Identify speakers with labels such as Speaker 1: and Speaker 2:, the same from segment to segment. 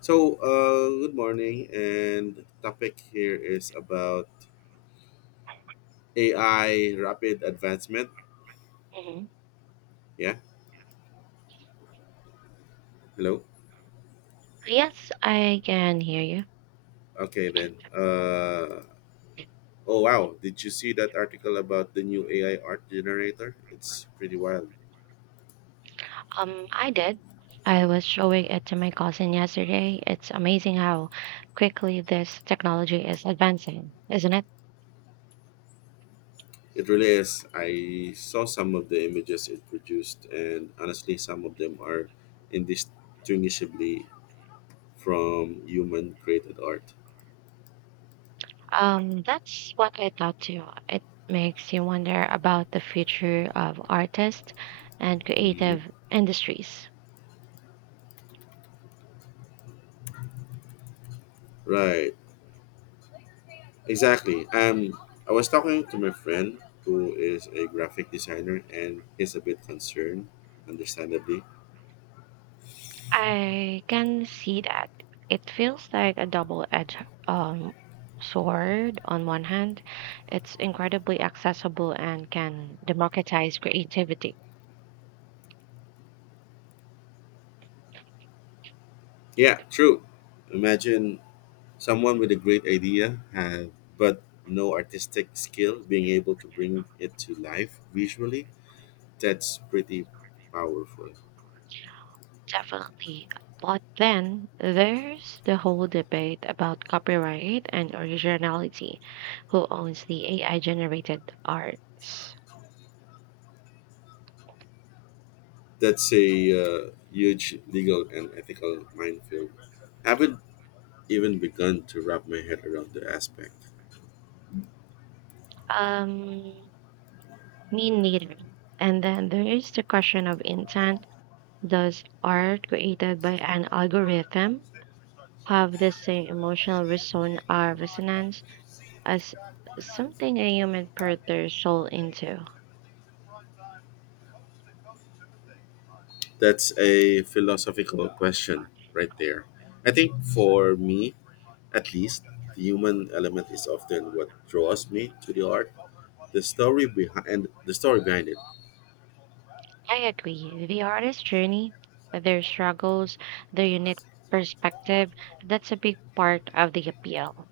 Speaker 1: So, good morning, and topic here is about AI rapid advancement.
Speaker 2: Mhm.
Speaker 1: Yeah, hello.
Speaker 2: Yes, I can hear you.
Speaker 1: Okay, then. Oh wow, did you see that article about the new AI art generator? It's pretty wild.
Speaker 2: I did. I was showing it to my cousin yesterday. It's amazing how quickly this technology is advancing, isn't it?
Speaker 1: It really is. I saw some of the images it produced, and honestly, some of them are indistinguishably from human created art.
Speaker 2: That's what I thought too. It makes you wonder about the future of artists and
Speaker 1: Mhm.
Speaker 2: creative industries.
Speaker 1: Right. Exactly. I was talking to my friend who is a graphic designer and he's a bit concerned, understandably.
Speaker 2: I can see that. It feels like a double-edged um, sword. On one hand, it's incredibly accessible and can democratize creativity.
Speaker 1: Yeah, true. Imagine someone with a great idea have, but no artistic skill being able to bring it to life visually. That's pretty powerful.
Speaker 2: Definitely. But then there's the whole debate about copyright and originality. Who owns the AI generated arts?
Speaker 1: That's a huge legal and ethical minefield. I haven't even begun to wrap my head around the aspect.
Speaker 2: Um, Me neither. And then there is the question of intent. Does art created by an algorithm have the same emotional resonance as something a human poured their soul into?
Speaker 1: That's a philosophical question right there. I think for me, at least, the human element is often what draws me to the art, the story behind it.
Speaker 2: I agree. The artist's journey, their struggles, their unique perspective, that's a big part of the appeal.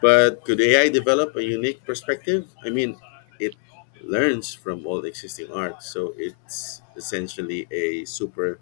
Speaker 1: But could AI develop a unique perspective? I mean, it learns from all existing art, so it's essentially a super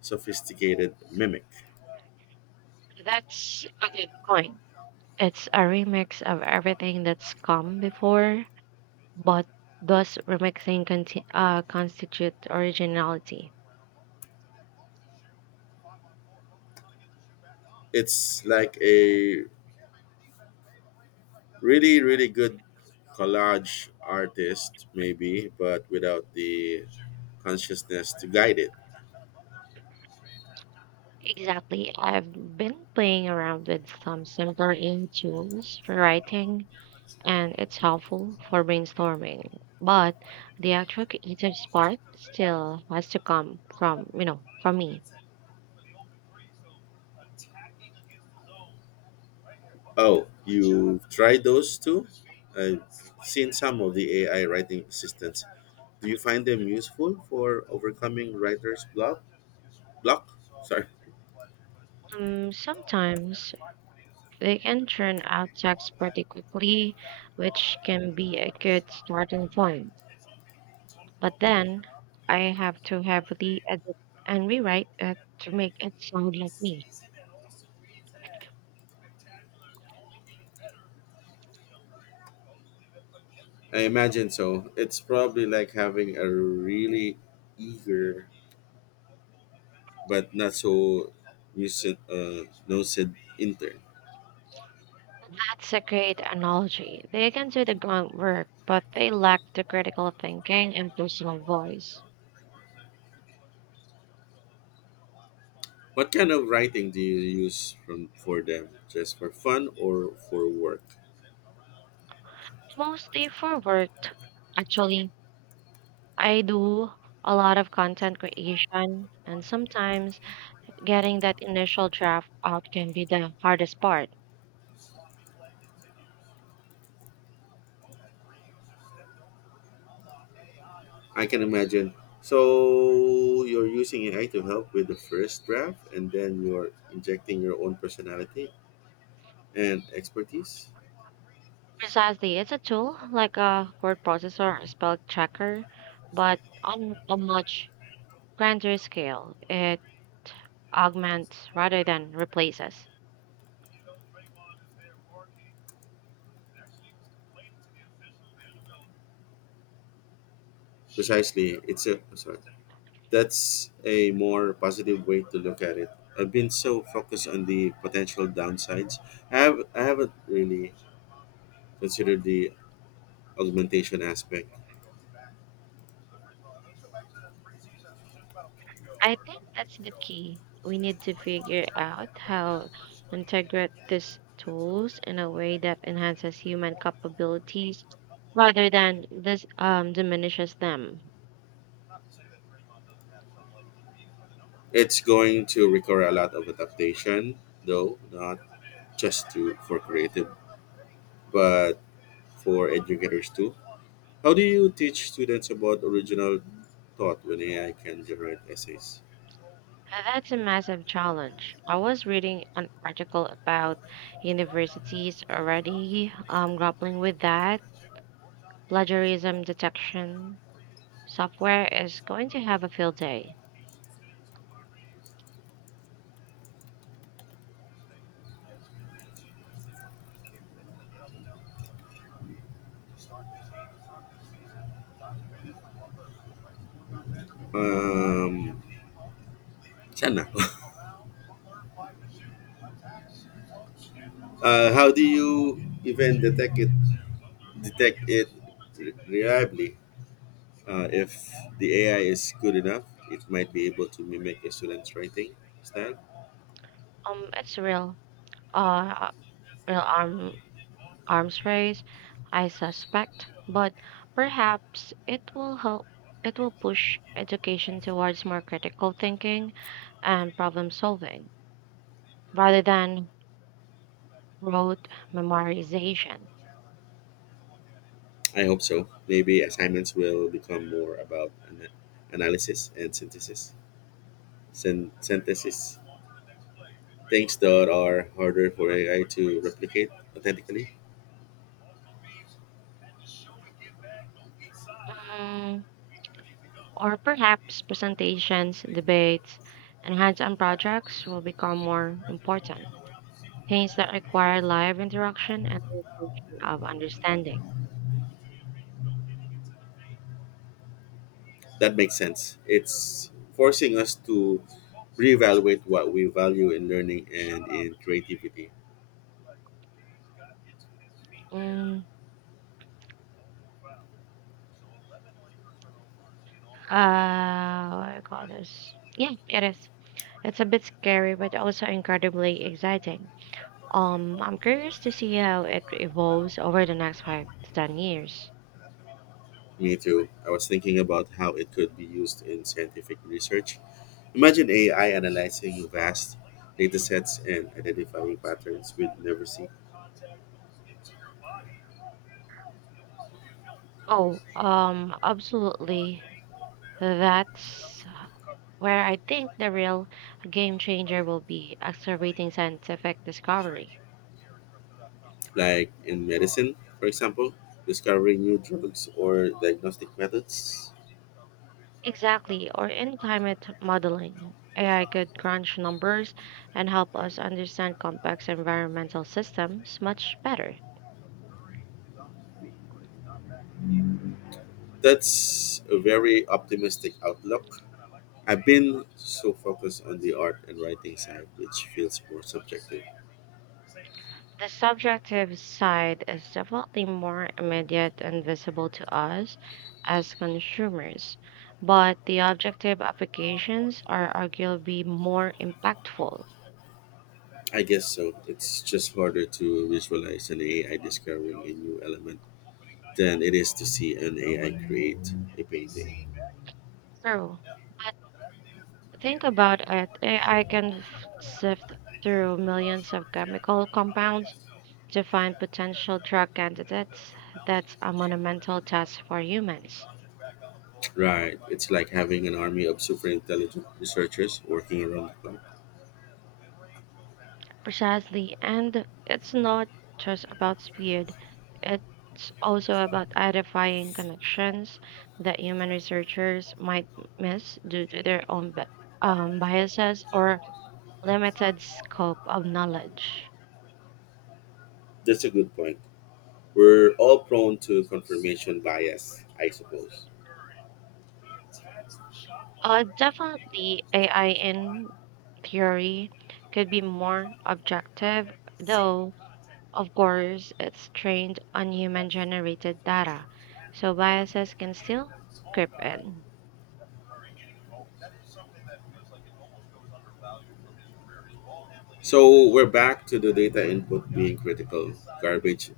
Speaker 1: sophisticated mimic.
Speaker 2: That's a good point. It's a remix of everything that's come before. But does remixing constitute originality?
Speaker 1: It's like a really good collage artist maybe, but without the consciousness to guide it.
Speaker 2: Exactly. I've been playing around with some simpler in tools for writing, and it's helpful for brainstorming. But the actual creative spark still has to come from, from me.
Speaker 1: Oh, you tried those too? I've seen some of the AI writing assistants. Do you find them useful for overcoming writer's block? Sorry.
Speaker 2: Sometimes they can churn out text pretty quickly, which can be a good starting point. But then I have to heavily edit and rewrite it to make it sound like me.
Speaker 1: I imagine so. It's probably like having a really eager but not so lucid intern.
Speaker 2: That's a great analogy. They can do the groundwork, but they lack the critical thinking and personal voice.
Speaker 1: What kind of writing do you use from for them? Just for fun or for work?
Speaker 2: Mostly for work, actually. I do a lot of content creation, and sometimes getting that initial draft out can be the hardest part.
Speaker 1: I can imagine. So you're using AI to help with the first draft, and then you're injecting your own personality and expertise.
Speaker 2: Precisely, it's a tool like a word processor or spell checker, but on a much grander scale. It augments rather than replaces.
Speaker 1: Precisely, it's a sorry. That's a more positive way to look at it. I've been so focused on the potential downsides. I haven't really considered the augmentation aspect.
Speaker 2: I think that's the key. We need to figure out how integrate these tools in a way that enhances human capabilities rather than this diminishes them.
Speaker 1: It's going to require a lot of adaptation, though not just to for creative, but for educators too. How do you teach students about original thought when AI can generate essays?
Speaker 2: That's a massive challenge. I was reading an article about universities already grappling with that. Plagiarism detection software is going to have a field day.
Speaker 1: Um, Siya na. How do you even detect it reliably? If the AI is good enough, it might be able to mimic a student's writing style.
Speaker 2: It's uh, real arms race, I suspect, but perhaps it will help. It will push education towards more critical thinking and problem solving rather than rote memorization.
Speaker 1: I hope so. Maybe assignments will become more about analysis and synthesis. Synthesis. Things that are harder for AI to replicate authentically.
Speaker 2: Mm, or perhaps presentations, debates, and hands on projects will become more important. Things that require live interaction and demonstration of understanding.
Speaker 1: That makes sense. It's forcing us to reevaluate what we value in learning and in creativity.
Speaker 2: Mm, what do you call this? Yeah, it is. It's a bit scary, but also incredibly exciting. I'm curious to see how it evolves over the next 5 to 10 years.
Speaker 1: Me too. I was thinking about how it could be used in scientific research. Imagine AI analyzing vast data sets and identifying patterns we'd never see,
Speaker 2: Oh, absolutely. That's where I think the real game changer will be accelerating scientific discovery.
Speaker 1: like in medicine, for example, discovering new drugs or diagnostic methods.
Speaker 2: Exactly, or in climate modeling. AI could crunch numbers and help us understand complex environmental systems much better.
Speaker 1: That's a very optimistic outlook. I've been so focused on the art and writing side, which feels more subjective.
Speaker 2: The subjective side is definitely more immediate and visible to us as consumers, but the objective applications are arguably more impactful.
Speaker 1: I guess so. It's just harder to visualize an AI discovering a new element than it is to see an AI create a painting.
Speaker 2: True. But think about it, AI can sift through millions of chemical compounds to find potential drug candidates. That's a monumental task for humans.
Speaker 1: Right. It's like having an army of super intelligent researchers working around the clock.
Speaker 2: Precisely. And it's not just about speed, it's also about identifying connections that human researchers might miss due to their own biases or limited scope of knowledge.
Speaker 1: That's a good point. We're all prone to confirmation bias, I suppose.
Speaker 2: Definitely, AI in theory could be more objective, though, of course, it's trained on human generated data, so biases can still creep in.
Speaker 1: So we're back to the data input being critical. Garbage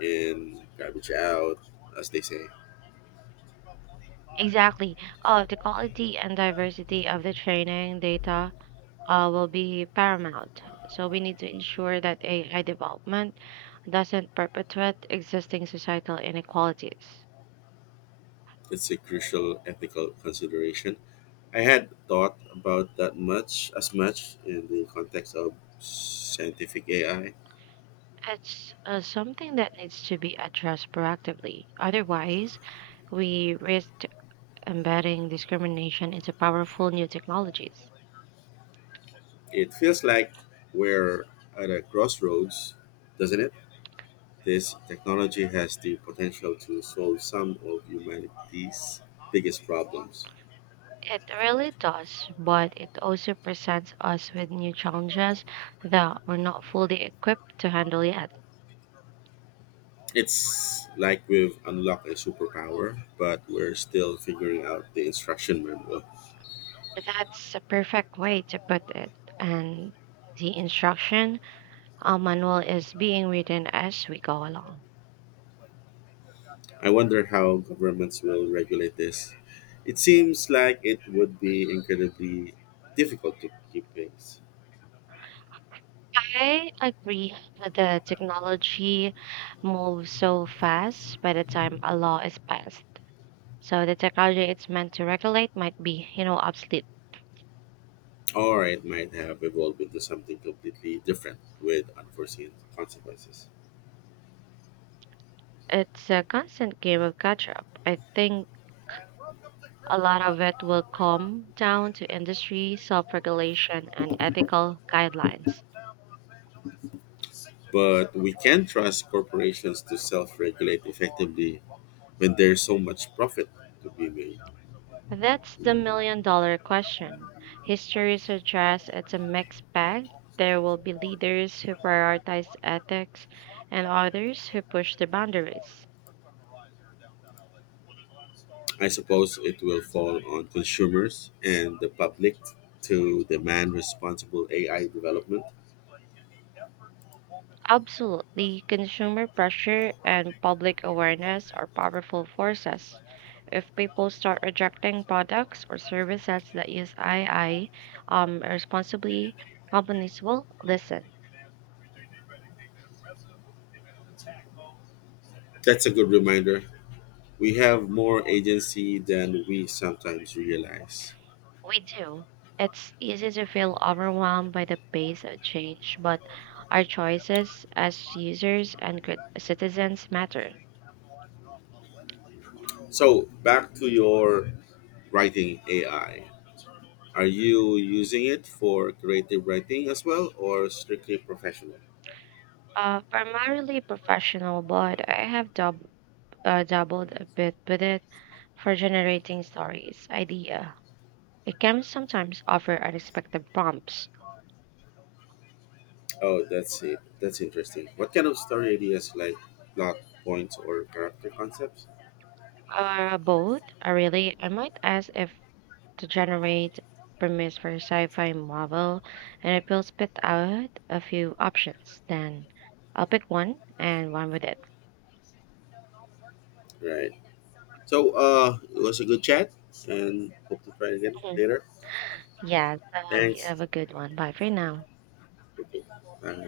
Speaker 1: in, garbage out, as they say.
Speaker 2: Exactly. The quality and diversity of the training data will be paramount. So we need to ensure that AI development doesn't perpetuate existing societal inequalities.
Speaker 1: It's a crucial ethical consideration. I had thought about that much in the context of scientific AI.
Speaker 2: It's something that needs to be addressed proactively. Otherwise, we risk embedding discrimination into powerful new technologies.
Speaker 1: It feels like we're at a crossroads, doesn't it? This technology has the potential to solve some of humanity's biggest problems.
Speaker 2: It really does, but it also presents us with new challenges that we're not fully equipped to handle yet.
Speaker 1: It's like we've unlocked a superpower, but we're still figuring out the instruction manual.
Speaker 2: That's a perfect way to put it. And the instruction manual is being written as we go along.
Speaker 1: I wonder how governments will regulate this. It seems like it would be incredibly difficult to keep pace.
Speaker 2: I agree that the technology moves so fast by the time a law is passed. So the technology it's meant to regulate might be, obsolete.
Speaker 1: Or it might have evolved into something completely different with unforeseen consequences.
Speaker 2: It's a constant game of catch up. I think a lot of it will come down to industry self regulation and ethical guidelines.
Speaker 1: But we can trust corporations to self regulate effectively when there's so much profit to be made.
Speaker 2: That's the million-dollar question. History suggests it's a mixed bag. There will be leaders who prioritize ethics and others who push the boundaries.
Speaker 1: I suppose it will fall on consumers and the public to demand responsible AI development.
Speaker 2: Absolutely, consumer pressure and public awareness are powerful forces. If people start rejecting products or services that use AI responsibly, companies will listen.
Speaker 1: That's a good reminder. We have more agency than we sometimes realize.
Speaker 2: We do. It's easy to feel overwhelmed by the pace of change, but our choices as users and citizens matter.
Speaker 1: So, back to your writing AI. Are you using it for creative writing as well or strictly professional?
Speaker 2: Primarily professional, but I have doubled a bit with it for generating stories, idea. It can sometimes offer unexpected prompts.
Speaker 1: Oh, that's it. That's interesting. What kind of story ideas like plot points or character concepts?
Speaker 2: Both, really. I might ask if to generate premise for sci-fi novel, and it will spit out a few options. Then I'll pick one and one with it.
Speaker 1: Right. So, it was a good chat, and hope to try again
Speaker 2: Mhm.
Speaker 1: later.
Speaker 2: Yeah, so you have
Speaker 1: Thanks.
Speaker 2: a good one. Bye for now.
Speaker 1: Okay.